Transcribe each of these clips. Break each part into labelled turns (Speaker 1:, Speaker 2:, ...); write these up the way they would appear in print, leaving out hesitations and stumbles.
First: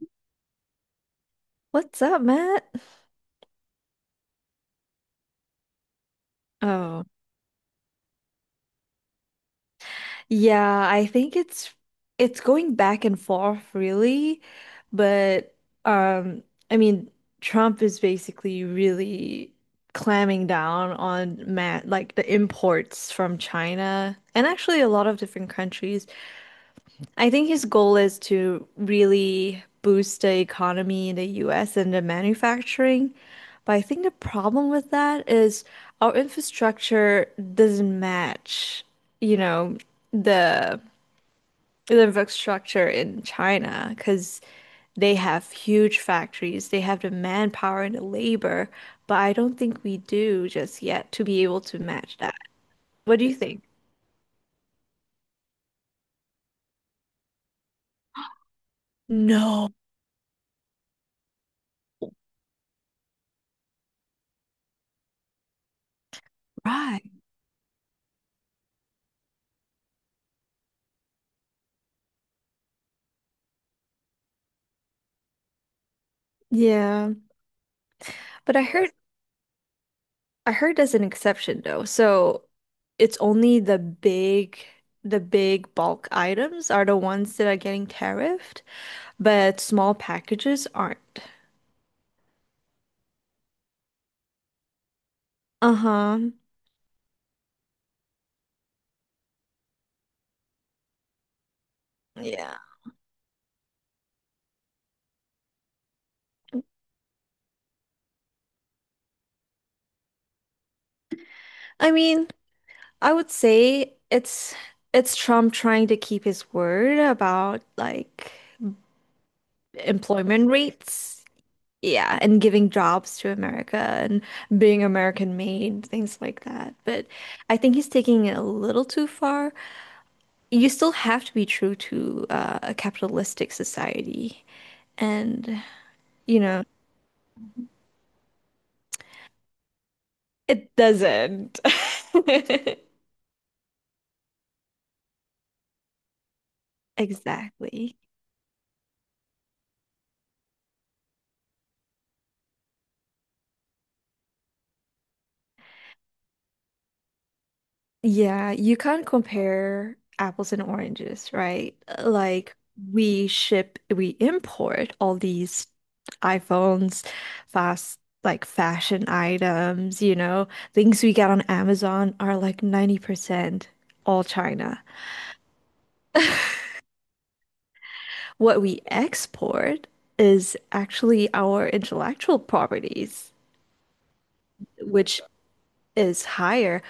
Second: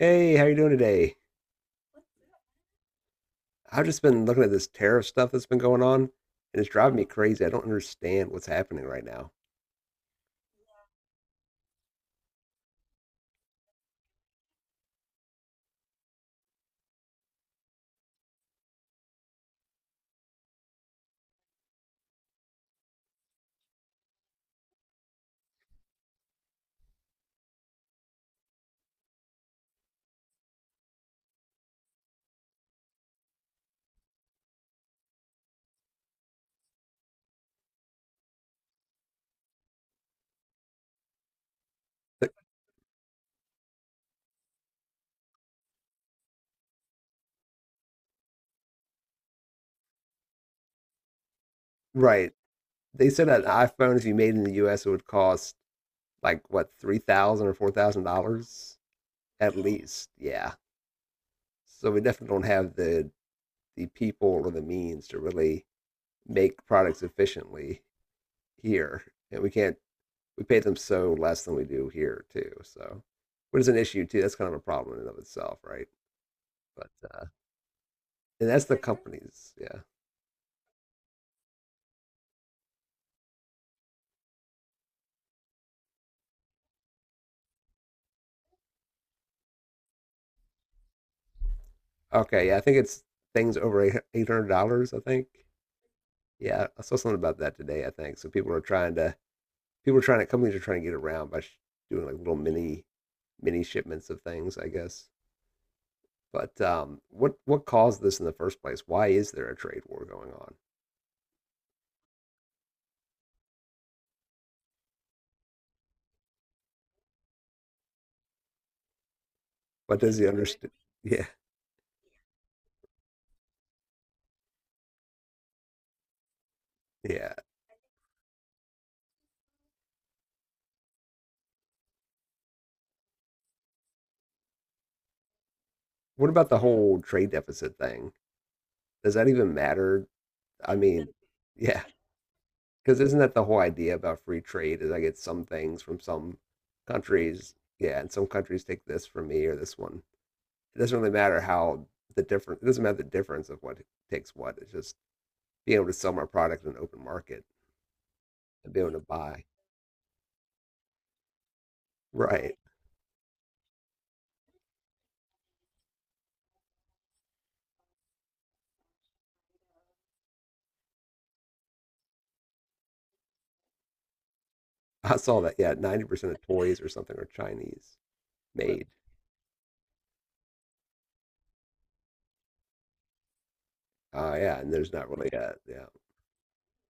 Speaker 1: Hey, how you doing today?
Speaker 2: What's up, Matt?
Speaker 1: I've just been looking at this tariff stuff that's been going on, and it's driving
Speaker 2: Oh,
Speaker 1: me crazy. I don't understand what's happening right now.
Speaker 2: yeah, I think it's going back and forth really, but um I mean, Trump is basically really clamming down on Matt like the imports from China and actually a lot of different countries. I think his goal is to really boost the economy in the US and the manufacturing. But I think the problem with that is our infrastructure doesn't match, you know, the the
Speaker 1: Like,
Speaker 2: infrastructure in China because they have huge factories, they have the manpower and the labor, but I don't think we do just yet to be able to match
Speaker 1: right.
Speaker 2: that.
Speaker 1: They
Speaker 2: What do
Speaker 1: said
Speaker 2: you
Speaker 1: that an
Speaker 2: think?
Speaker 1: iPhone, if you made in the US, it would cost like what, three thousand or four thousand dollars at
Speaker 2: No,
Speaker 1: least. Yeah. So we definitely don't have the people or the means to really make products
Speaker 2: right.
Speaker 1: efficiently here. And we can't we pay them so less than we do here too. So which is an issue too. That's kind of a problem in and of itself, right? But
Speaker 2: Yeah,
Speaker 1: and
Speaker 2: but I
Speaker 1: that's the
Speaker 2: heard
Speaker 1: companies. Yeah.
Speaker 2: I heard as an exception though. So it's only the big bulk items are the ones that are getting tariffed, but small packages aren't.
Speaker 1: Okay. Yeah, I think it's things over $800. I think.
Speaker 2: Uh-huh.
Speaker 1: Yeah, I saw something about that today. I think so. People are trying to companies are trying to get around by sh- doing like little
Speaker 2: Yeah.
Speaker 1: mini mini shipments of things. I guess. But what caused this in the first place? Why is there a trade war going on?
Speaker 2: I mean, I would say it's Trump trying to keep his word about like
Speaker 1: What does he
Speaker 2: employment
Speaker 1: understand?
Speaker 2: rates.
Speaker 1: Yeah,
Speaker 2: Yeah, and giving jobs to America and being American made, things like that. But
Speaker 1: yeah.
Speaker 2: I think he's taking it a little too far. You still have to be true to a capitalistic society. And,
Speaker 1: What
Speaker 2: you
Speaker 1: about the
Speaker 2: know,
Speaker 1: whole trade deficit thing? Does that even matter?
Speaker 2: it
Speaker 1: I mean,
Speaker 2: doesn't.
Speaker 1: yeah. Because isn't that the whole idea about free trade? Is I get some things from some countries, yeah,
Speaker 2: Exactly.
Speaker 1: and some countries take this from me or this one. It doesn't really matter how the difference. It doesn't matter the difference of what takes what. It's just being able to sell my product in an open market
Speaker 2: Yeah,
Speaker 1: and
Speaker 2: you
Speaker 1: being able to
Speaker 2: can't
Speaker 1: buy.
Speaker 2: compare apples and oranges, right?
Speaker 1: Right.
Speaker 2: Like we import all these iPhones, fast like fashion items, you know, things we get on Amazon are like 90% all China.
Speaker 1: I saw that. Yeah, 90% of toys or something are Chinese
Speaker 2: What we
Speaker 1: made.
Speaker 2: export is actually our intellectual properties,
Speaker 1: Yeah, and there's not
Speaker 2: which
Speaker 1: really a yeah.
Speaker 2: is higher.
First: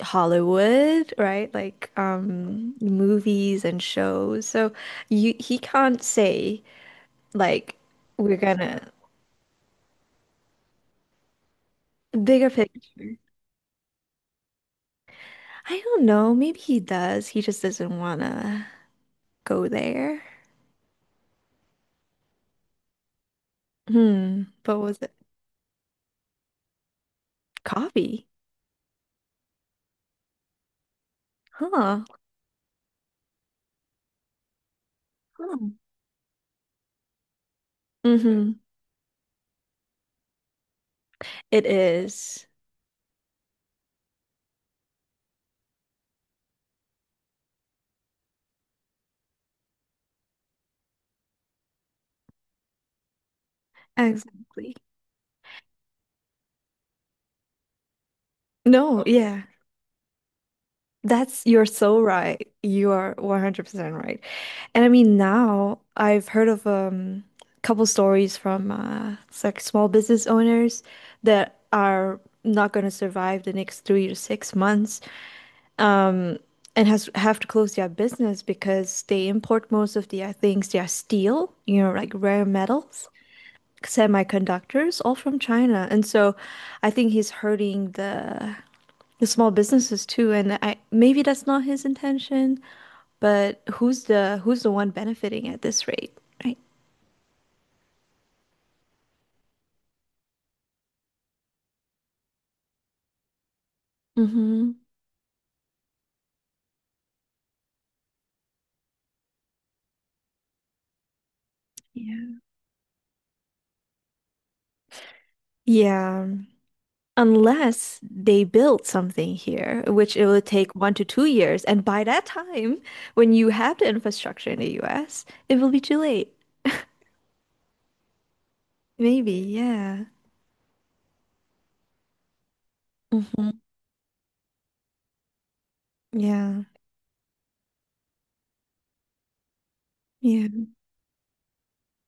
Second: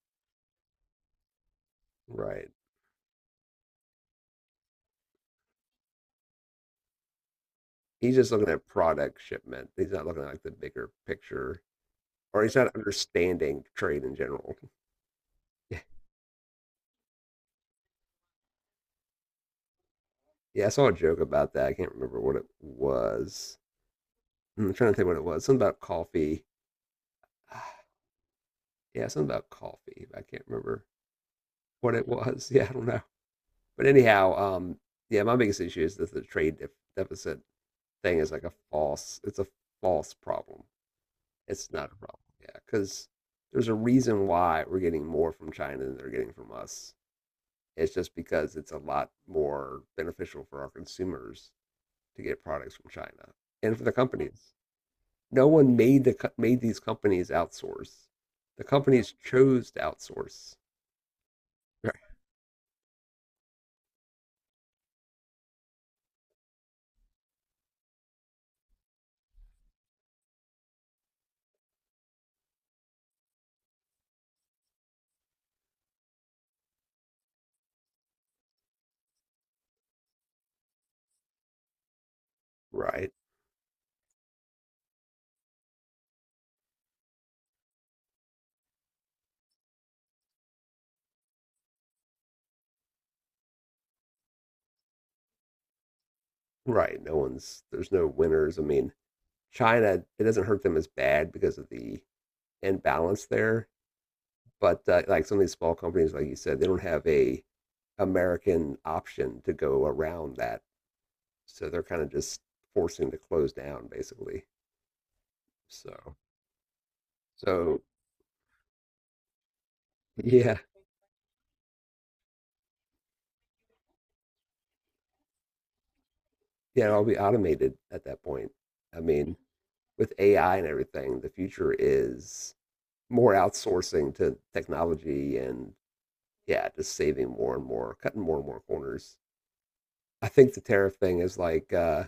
Speaker 2: Hollywood, right? Like
Speaker 1: Right.
Speaker 2: movies and shows. So you he can't say like
Speaker 1: He's just
Speaker 2: we're
Speaker 1: looking at
Speaker 2: gonna
Speaker 1: product shipment. He's not looking at like the bigger picture, or
Speaker 2: bigger
Speaker 1: he's not
Speaker 2: picture.
Speaker 1: understanding trade in general.
Speaker 2: I don't know. Maybe he does. He just doesn't wanna go there.
Speaker 1: Yeah, I saw a joke about that. I can't remember what it was.
Speaker 2: Hmm.
Speaker 1: I'm
Speaker 2: But
Speaker 1: trying to
Speaker 2: was
Speaker 1: think
Speaker 2: it
Speaker 1: what it was. Something about coffee.
Speaker 2: coffee?
Speaker 1: Yeah, something about coffee. I can't remember what
Speaker 2: Huh.
Speaker 1: it was. Yeah, I don't know. But anyhow, yeah, my biggest
Speaker 2: Hmm.
Speaker 1: issue is that the deficit thing is like a
Speaker 2: Mm-hmm.
Speaker 1: false. It's a false problem.
Speaker 2: It
Speaker 1: It's not a problem.
Speaker 2: is.
Speaker 1: Yeah, because there's a reason why we're getting more from China than they're getting from us. It's just because it's a lot more beneficial for our consumers to get products from China and for the companies.
Speaker 2: Exactly.
Speaker 1: No one made these companies outsource. The
Speaker 2: No,
Speaker 1: companies
Speaker 2: yeah.
Speaker 1: chose to outsource.
Speaker 2: That's you're so
Speaker 1: Right.
Speaker 2: right. You are 100% right. And I mean now I've heard of couple stories from it's like small business owners that are not going to survive the next 3 to 6 months, um and has have to close their business because they import most of their things, their steel, you know, like rare metals,
Speaker 1: Right.
Speaker 2: semiconductors all from China. And so I think he's hurting the small businesses too, and I maybe that's not his intention, but who's the one benefiting at this rate, right?
Speaker 1: Right. No one's there's no winners. I mean, China it doesn't hurt them as bad because of the imbalance there.
Speaker 2: Mm-hmm.
Speaker 1: But like some of these small companies, like you said, they don't have a American option to go around that, so they're kind of
Speaker 2: Yeah.
Speaker 1: just forcing to close down basically. So
Speaker 2: Yeah,
Speaker 1: so
Speaker 2: unless they build something here, which it will
Speaker 1: yeah
Speaker 2: take 1 to 2 years, and by that time, when you have the infrastructure in the US, it will be too late.
Speaker 1: yeah, it'll be automated at that point. I
Speaker 2: Maybe,
Speaker 1: mean,
Speaker 2: yeah.
Speaker 1: with AI and everything, the future is more
Speaker 2: Hmm.
Speaker 1: outsourcing to technology and
Speaker 2: Yeah.
Speaker 1: yeah, just saving more and more, cutting more and more corners. I
Speaker 2: Yeah.
Speaker 1: think the tariff thing is like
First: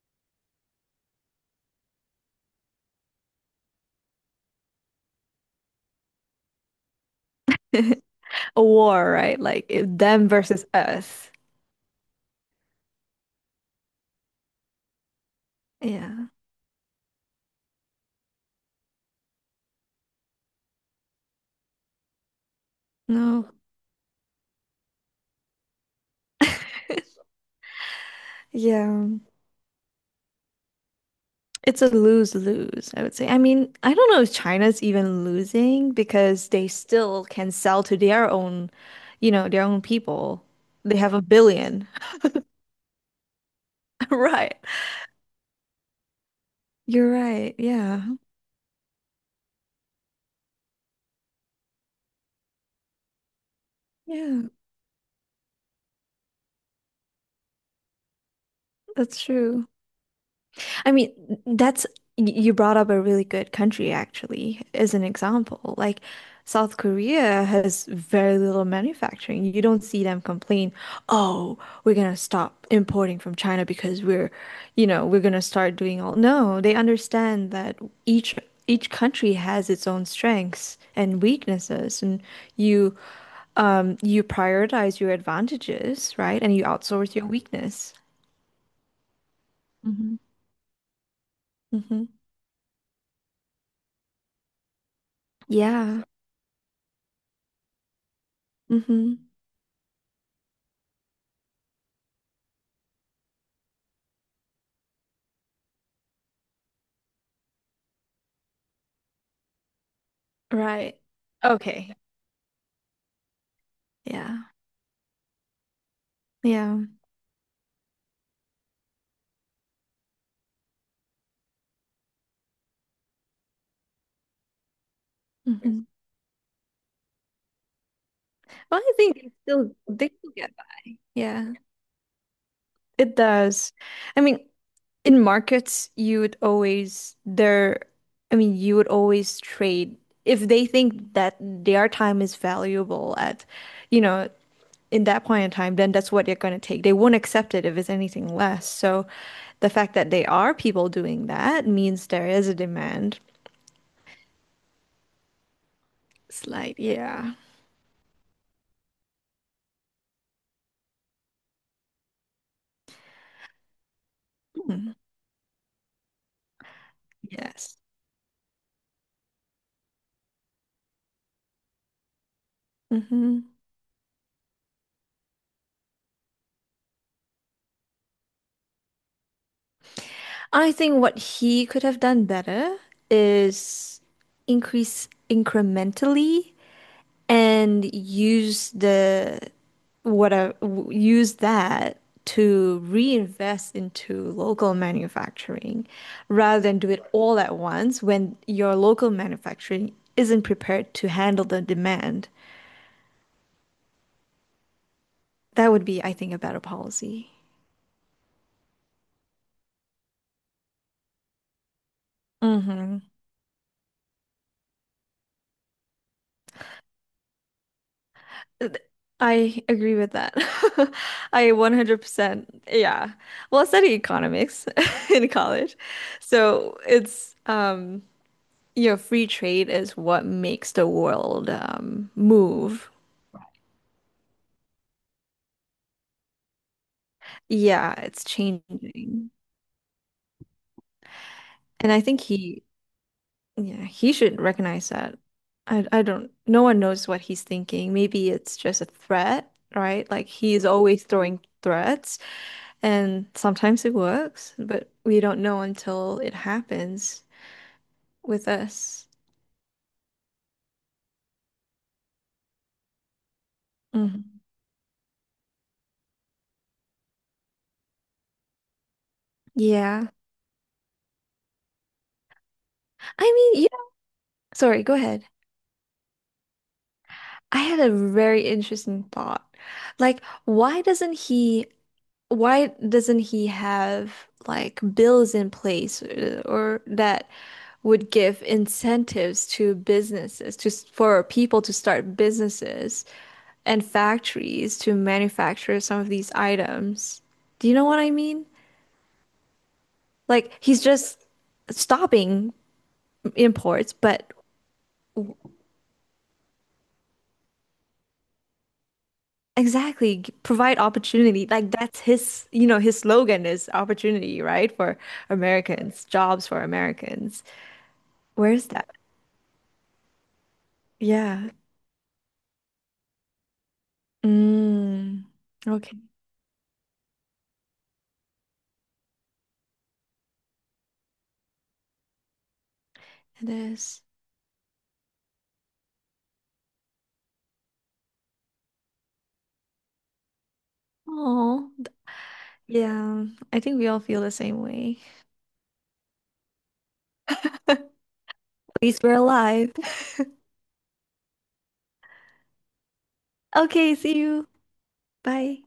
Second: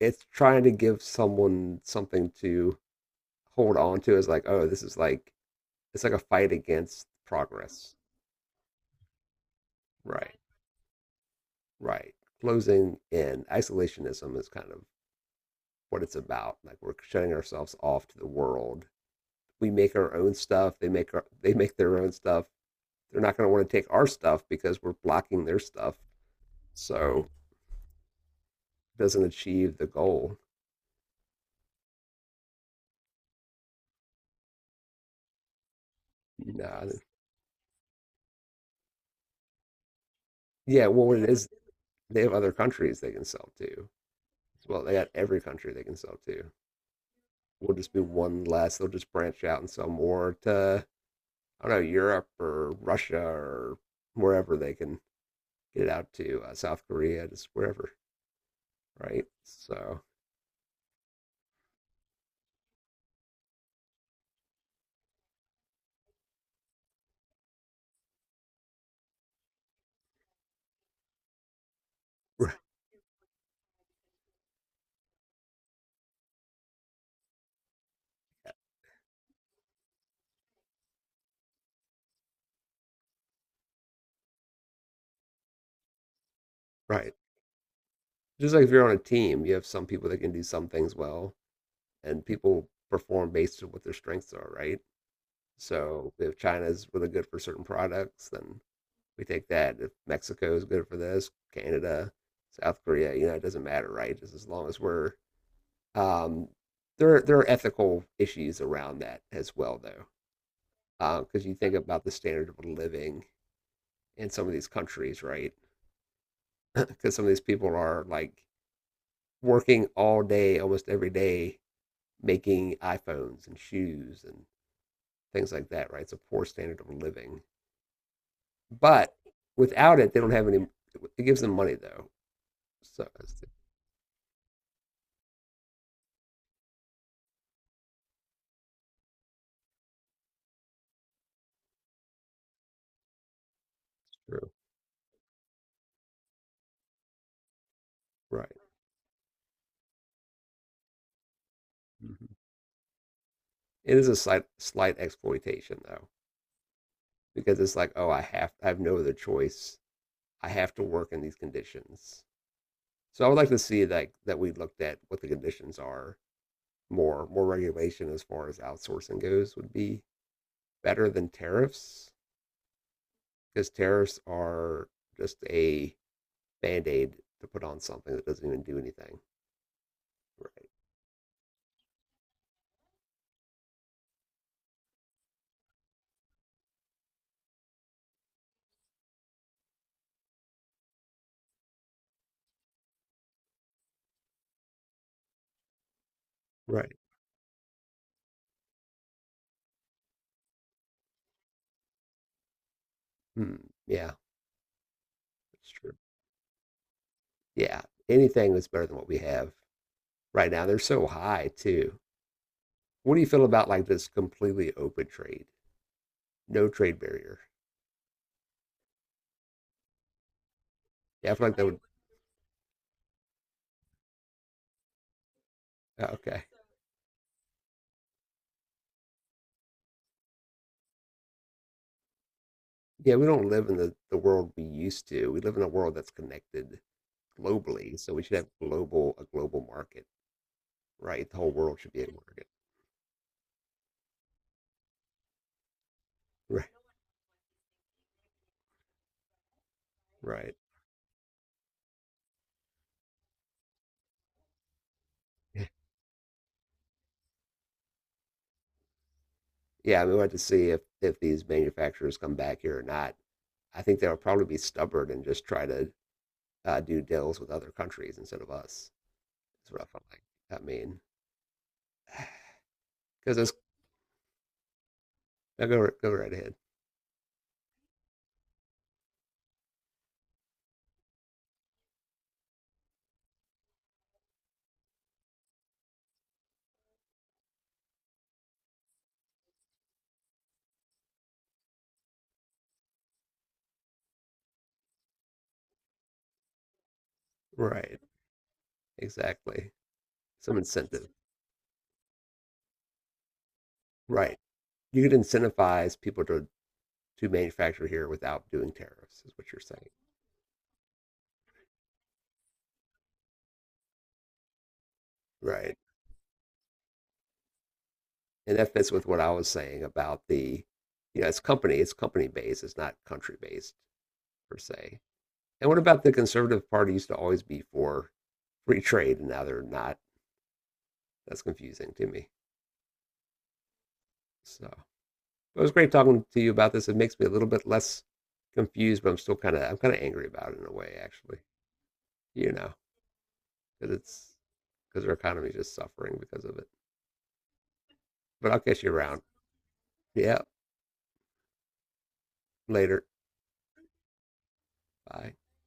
Speaker 1: it's trying to give someone something to hold on to as like, oh, this is like it's like a fight against progress.
Speaker 2: A war, right? Like it- them
Speaker 1: Right.
Speaker 2: versus us.
Speaker 1: Right. Closing in isolationism is kind of what it's
Speaker 2: Yeah.
Speaker 1: about. Like we're shutting ourselves off to the world. We make our own stuff. They make their own stuff. They're not going to
Speaker 2: No.
Speaker 1: want to take our stuff because we're blocking their stuff. So it
Speaker 2: Yeah.
Speaker 1: doesn't achieve the goal.
Speaker 2: It's a lose-lose, I would say. I mean, I don't know if China's even losing because they
Speaker 1: No.
Speaker 2: still can sell to their own, you know, their own people.
Speaker 1: Yeah,
Speaker 2: They
Speaker 1: well,
Speaker 2: have a
Speaker 1: it is,
Speaker 2: billion.
Speaker 1: they have other countries they can sell to.
Speaker 2: Right.
Speaker 1: Well, they got every country they can sell to.
Speaker 2: You're right.
Speaker 1: We'll just be
Speaker 2: Yeah.
Speaker 1: one less. They'll just branch out and sell more to, I don't know, Europe or Russia or
Speaker 2: Yeah,
Speaker 1: wherever they can get it out to, South Korea, just wherever,
Speaker 2: that's
Speaker 1: right?
Speaker 2: true.
Speaker 1: So,
Speaker 2: I mean, that's you brought up a really good country actually as an example. Like South Korea has very little manufacturing. You don't see them complain, "Oh, we're gonna stop importing from China because we're, you know, we're gonna start doing all." No, they understand that each each country has its own strengths and weaknesses, and you you prioritize your advantages, right? And you
Speaker 1: right.
Speaker 2: outsource your weakness.
Speaker 1: Just like if you're on a team, you have some people
Speaker 2: Mhm.
Speaker 1: that can do some things well,
Speaker 2: Hmm.
Speaker 1: and people perform based on what their strengths are, right?
Speaker 2: Yeah.
Speaker 1: So if China's really good for certain products, then
Speaker 2: Hmm.
Speaker 1: we take that. If Mexico is good for this, Canada, South Korea, you know, it doesn't matter, right? Just as long as um, there are ethical issues around that as well, though,
Speaker 2: Right.
Speaker 1: because you think
Speaker 2: Okay.
Speaker 1: about the standard of living in
Speaker 2: Yeah.
Speaker 1: some of these countries, right?
Speaker 2: Yeah.
Speaker 1: Because some of these people are like working all day, almost every day, making iPhones and shoes and things
Speaker 2: Yes.
Speaker 1: like
Speaker 2: Hmm.
Speaker 1: that, right? It's a poor standard of living.
Speaker 2: Well, I
Speaker 1: But
Speaker 2: think it's still
Speaker 1: without
Speaker 2: they
Speaker 1: it, they don't
Speaker 2: still
Speaker 1: have
Speaker 2: get
Speaker 1: any.
Speaker 2: that.
Speaker 1: It gives them
Speaker 2: Yeah,
Speaker 1: money though. So
Speaker 2: it
Speaker 1: that's
Speaker 2: does. I mean, in markets, you would always there. I mean, you would always trade if they think that their time is valuable at, you know,
Speaker 1: true,
Speaker 2: in that point in time. Then that's what they're going to take. They won't accept it if it's anything
Speaker 1: right?
Speaker 2: less. So the fact that they are people doing that means
Speaker 1: Mhm.
Speaker 2: there is a demand.
Speaker 1: It is a slight exploitation though,
Speaker 2: It's like, yeah.
Speaker 1: because it's like, oh, I have no other choice. I have to work in these conditions. So I would like to see that we looked
Speaker 2: Hmm.
Speaker 1: at what the conditions are more
Speaker 2: Yes.
Speaker 1: regulation as far as outsourcing goes would be better than tariffs
Speaker 2: Mm-hmm.
Speaker 1: because tariffs are just a band aid to put on something that doesn't even do anything. Right.
Speaker 2: I think what he could have done better is increase incrementally and use the what a, w- use that to reinvest into local manufacturing rather than do
Speaker 1: Right.
Speaker 2: it all at once when your local manufacturing isn't prepared to handle the demand.
Speaker 1: Hmm. Yeah, that's
Speaker 2: That would
Speaker 1: true.
Speaker 2: be, I think, a better policy.
Speaker 1: Yeah, anything that's better than what we have right now. They're so high too.
Speaker 2: Hmm.
Speaker 1: What do you feel about like this completely open trade, no trade barrier?
Speaker 2: Th- I agree with that.
Speaker 1: Yeah, I feel
Speaker 2: I
Speaker 1: like that would.
Speaker 2: 100%. Yeah. Well, I studied economics in college.
Speaker 1: Oh, Okay.
Speaker 2: So it's, you know, free trade is what makes the world, move.
Speaker 1: Yeah, we don't live in the world we used to. We live in a world that's connected
Speaker 2: Yeah,
Speaker 1: globally, so we
Speaker 2: it's
Speaker 1: should have global a
Speaker 2: changing.
Speaker 1: global market, right? The whole world
Speaker 2: And
Speaker 1: should
Speaker 2: I
Speaker 1: be a
Speaker 2: think
Speaker 1: market,
Speaker 2: he, yeah, he should recognize that. I don't, no one knows what he's thinking. Maybe it's just a threat, right? Like
Speaker 1: right? Right.
Speaker 2: he's always throwing threats. And sometimes it works, but we don't know until it happens with us.
Speaker 1: Yeah, I mean, we'll have to see if these manufacturers come back here or not. I think they'll
Speaker 2: Mhm.
Speaker 1: probably be stubborn and just try to do deals with other countries instead of us. That's what I felt
Speaker 2: Yeah.
Speaker 1: like. I mean,
Speaker 2: I
Speaker 1: because it's
Speaker 2: mean, yeah. Sorry, go ahead.
Speaker 1: now go right ahead.
Speaker 2: I had a very interesting thought. Like, why doesn't he have like bills in place or that would give incentives to businesses to for people to start businesses and factories to manufacture some of these items? Do you know
Speaker 1: Right,
Speaker 2: what I mean?
Speaker 1: exactly.
Speaker 2: Like
Speaker 1: Some
Speaker 2: he's
Speaker 1: incentive.
Speaker 2: just stopping imports, but
Speaker 1: Right, you could incentivize people to manufacture here without doing tariffs. Is what you're saying.
Speaker 2: exactly provide opportunity. Like that's his, you know, his slogan is opportunity, right? For
Speaker 1: Right,
Speaker 2: Americans, jobs for Americans. Where
Speaker 1: and
Speaker 2: is
Speaker 1: that
Speaker 2: that?
Speaker 1: fits with what I was saying about the, you know, it's
Speaker 2: Yeah.
Speaker 1: company based, it's not country based per se.
Speaker 2: Mm.
Speaker 1: And what
Speaker 2: Okay,
Speaker 1: about the conservative party used to always be for free trade, and now they're not? That's confusing to me.
Speaker 2: it is.
Speaker 1: So it was great talking to you about this. It makes me a little bit less confused, but I'm still I'm kind of angry about it in a way, actually.
Speaker 2: Oh,
Speaker 1: You know,
Speaker 2: yeah. I think we
Speaker 1: because
Speaker 2: all feel the
Speaker 1: it's
Speaker 2: same way.
Speaker 1: because our economy is just suffering because of it.
Speaker 2: At
Speaker 1: But I'll catch you
Speaker 2: least we're
Speaker 1: around.
Speaker 2: alive.
Speaker 1: Yeah, later.
Speaker 2: Okay, see you.
Speaker 1: Bye.
Speaker 2: Bye.